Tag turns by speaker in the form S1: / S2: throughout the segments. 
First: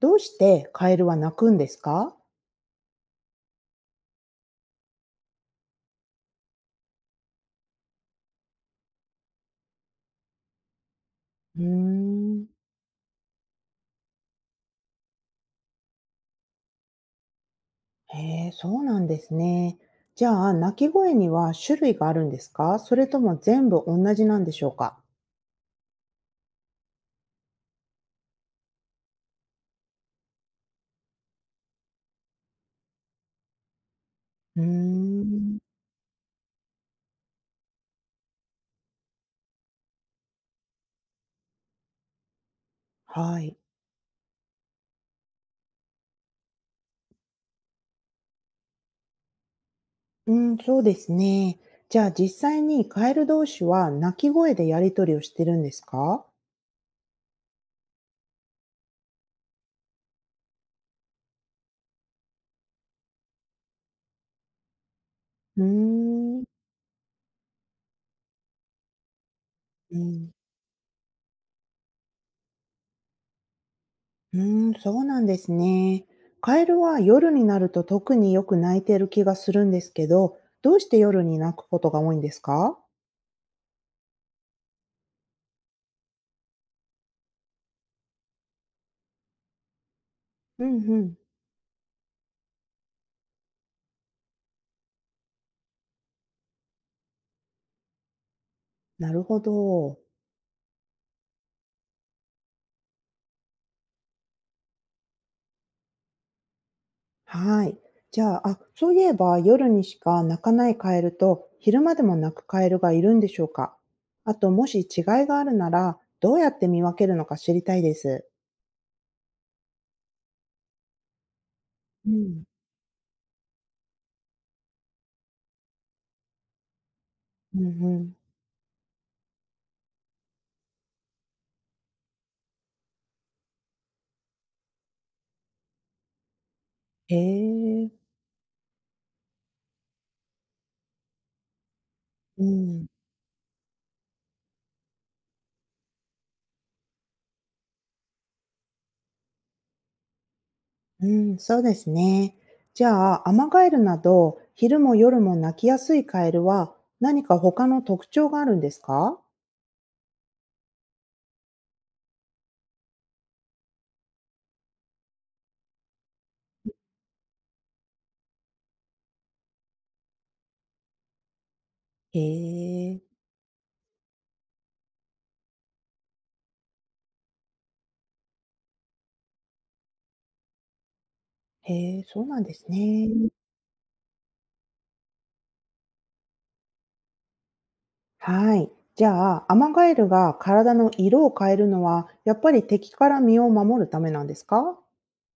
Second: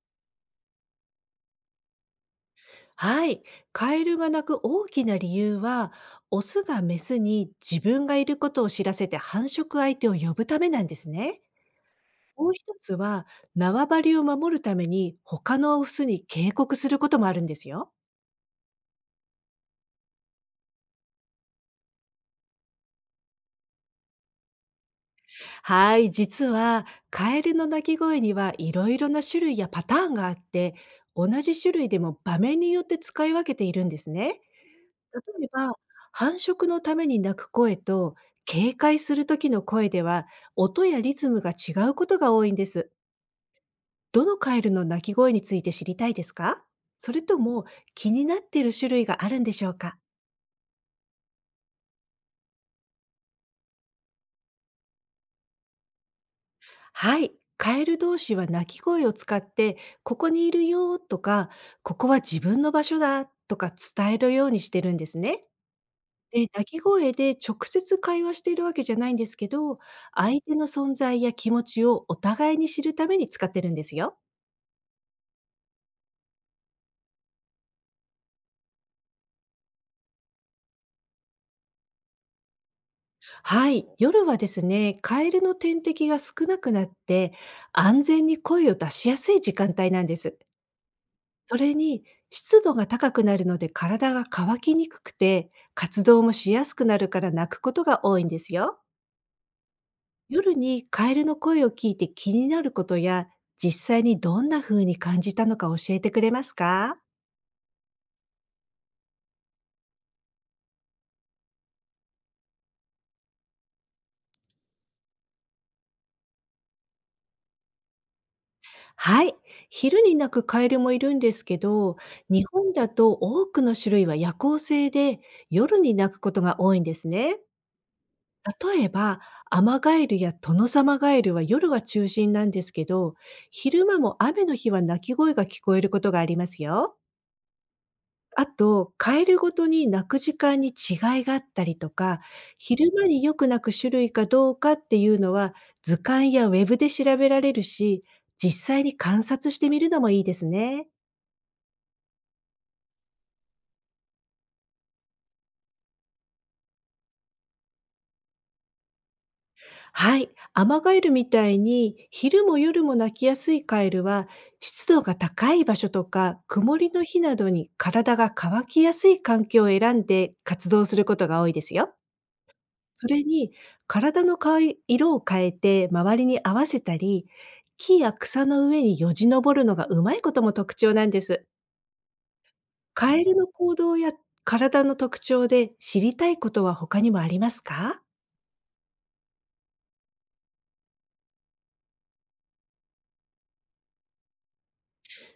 S1: どうしてカエルは鳴くんですか？
S2: はい。カエルが鳴く大きな理由は、オスがメスに自分がいることを知らせて繁殖相手を呼ぶためなんですね。
S1: うーん。
S2: もう一つは、縄張りを守るために他のオスに警告することもあるんですよ。
S1: へえ、そうなんですね。じゃあ、鳴き声には種類があるんですか、それとも全部同じなんでしょうか？
S2: はい。実は、カエルの鳴き声にはいろいろな種類やパターンがあって、同じ種類でも場面によって使い分けているんですね。
S1: うー
S2: 例え
S1: ん。
S2: ば、繁殖のために鳴く声と、警戒する時の声では、音やリズムが違うことが多いんです。
S1: はい。
S2: どのカエルの鳴き声について知りたいですか？それとも気になっている種類があるんでしょうか？
S1: うん、そうですね。じゃあ、実際にカエル同士は鳴き声でやりとりをしてるんですか？
S2: はい。カエル同士は鳴き声を使って、ここにいるよとか、ここは自分の場所だとか伝えるようにしてるんですね。
S1: うーん。
S2: で、鳴き声で直接会話しているわけじゃないんですけど、
S1: うん、
S2: 相手の存在や気持ちをお互いに知るために使ってるんですよ。
S1: うーん、そうなんですね。カエルは夜になると特によく鳴いてる気がするんですけど、どうして夜に鳴くことが多いんですか？
S2: はい、夜はですね、カエルの天敵が少なくなって、安全に声を出しやすい時間帯なんです。
S1: うんうん。
S2: それに、湿度が高くなるので体が乾きにくくて、活動もしやすくなるから鳴くことが多いんですよ。
S1: なるほど。
S2: 夜にカエルの声を聞いて気になることや、実際にどんな風に感じたのか教えてくれますか？
S1: はい。じゃあ、あ、そういえば夜にしか鳴かないカエルと昼間でも鳴くカエルがいるんでしょうか？あと、もし違いがあるなら、どうやって見分けるのか知りたいです。
S2: はい。昼に鳴くカエルもいるんですけど、
S1: うん。
S2: 日本だと多くの種類は夜行性で、夜に鳴くことが多いんですね。
S1: うんうん。
S2: 例えば、アマガエルやトノサマガエルは夜が中心なんですけど、昼間も雨の日は鳴き声が聞こえることがありますよ。
S1: へえ。
S2: あと、カエルごとに鳴く時間に違いがあったりとか、
S1: うん。
S2: 昼間によく鳴く種類かどうかっていうのは、図鑑やウェブで調べられるし、実際に観察してみるのもいいですね。
S1: うん、そうですね。じゃあ、アマガエルなど、昼も夜も鳴きやすいカエルは何か他の特徴があるんですか？
S2: はい。アマガエルみたいに、昼も夜も鳴きやすいカエルは、湿度が高い場所とか、曇りの日などに体が乾きやすい環境を選んで活動することが多いですよ。
S1: へえ。
S2: それに、体のかい色を変えて周りに合わせたり、木や草の上によじ登るのがうまいことも特徴なんです。
S1: へえ、そうなんですね。
S2: カエルの行動や体の特徴で知りたいことは他にもありますか？
S1: はい。じゃあ、アマガエルが体の色を変えるのは、やっぱり敵から身を守るためなんですか？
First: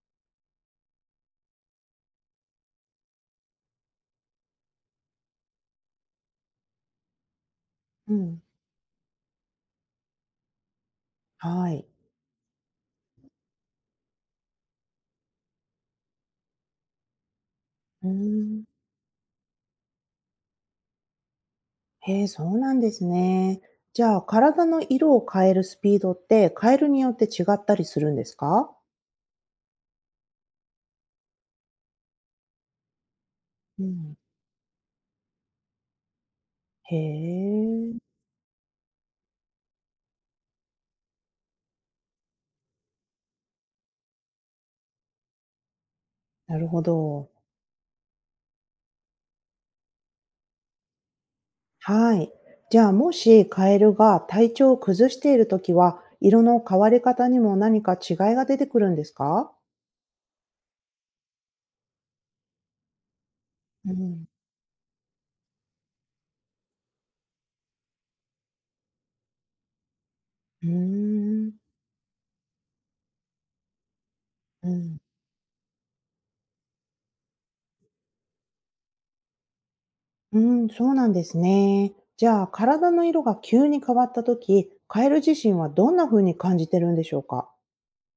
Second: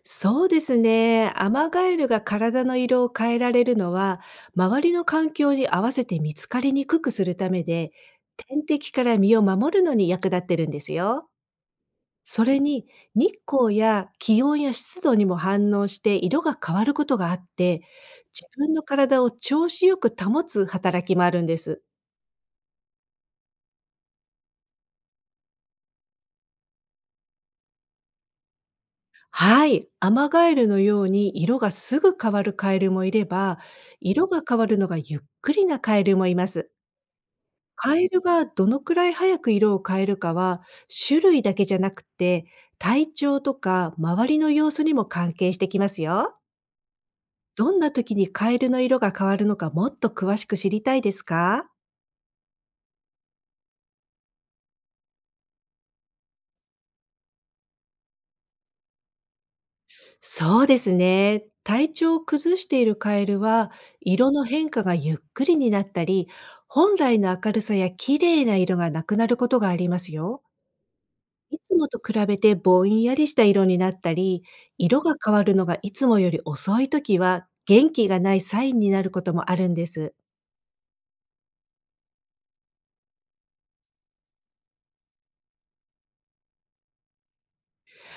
S2: そうですね。アマガエルが体の色を変えられるのは、周りの環境に合わせて見つかりにくくするためで、
S1: うん、
S2: 天敵から身を守るのに役立ってるんですよ。
S1: はい。
S2: それに、日光や気温や湿度にも反応して色が変わることがあって、
S1: うー
S2: 自
S1: ん。
S2: 分の体を調子よく保つ働きもあるんです。
S1: へえ、そうなんですね。じゃあ、体の色を変えるスピードって、カエルによって違ったりするんですか？
S2: はい。アマガエルのように色がすぐ変わるカエルもいれば、
S1: うん、
S2: 色が変わるのがゆっくりなカエルもいます。
S1: へえ、
S2: カエルがどのくらい早く色を変えるかは、種類だけじゃなくて、体調とか周りの様子にも関係してきますよ。
S1: なるほど。
S2: どんな時にカエルの色が変わるのかもっと詳しく知りたいですか？
S1: はい。じゃあ、もしカエルが体調を崩しているときは、色の変わり方にも何か違いが出てくるんですか？
S2: そうですね。体調を崩しているカエルは、
S1: うん、
S2: 色の変化がゆっくりになったり、本来の明るさや綺麗な色がなくなることがありますよ。
S1: うーん。
S2: いつもと比べてぼんやりした色になったり、
S1: うん
S2: 色が変わるのがいつもより遅い時は、元気がないサインになることもあるんです。
S1: うん、そうなんですね。じゃあ、体の色が急に変わったとき、カエル自身はどんな風に感じてるんでしょうか？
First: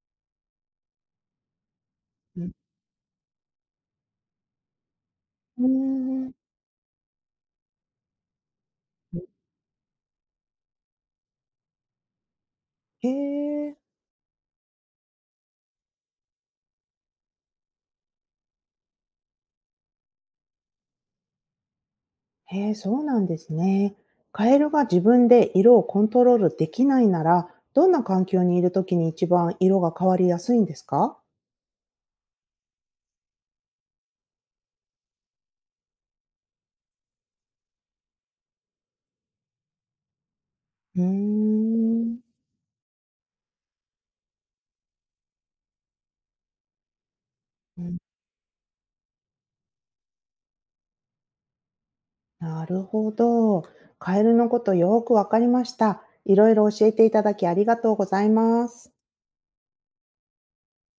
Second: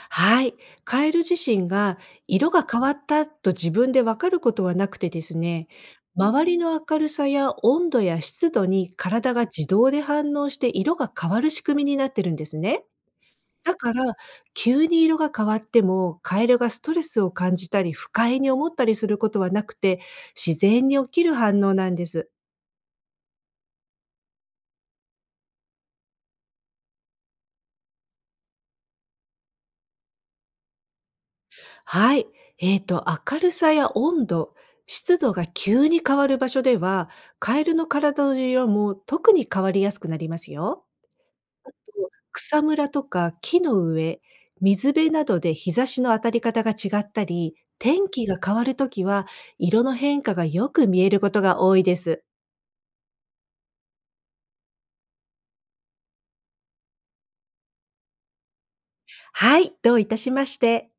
S2: はい。カエル自身が
S1: う
S2: 色
S1: ん。
S2: が変わったと自分でわかることはなくてです
S1: うー
S2: ね、
S1: ん。
S2: 周りの明るさや温度や湿度に体が自動で反応して色が変わる仕組みになってるんですね。
S1: へ
S2: だ
S1: え。
S2: から、急に色が変わっても、カエルがストレスを感じたり、不快に思ったりすることはなくて、自然に起きる反応なんです。
S1: へえ、そうなんですね。カエルが自分で色をコントロールできないなら、どんな環境にいるときに一番色が変わりやすいんですか？
S2: はい。えっ、と、明るさや温度、湿度が急に変わる場所では、カエルの体の色も特に変わりやすくなりますよ。
S1: うーん。
S2: 草むらとか木の上、水辺などで日差しの当たり方が違ったり、
S1: うん、
S2: 天気が変わるときは、色の変化がよく見えることが多いです。
S1: なるほど。カエルのことよくわかりました。いろいろ教えていただきありがとうございます。
S2: はい、どういたしまして。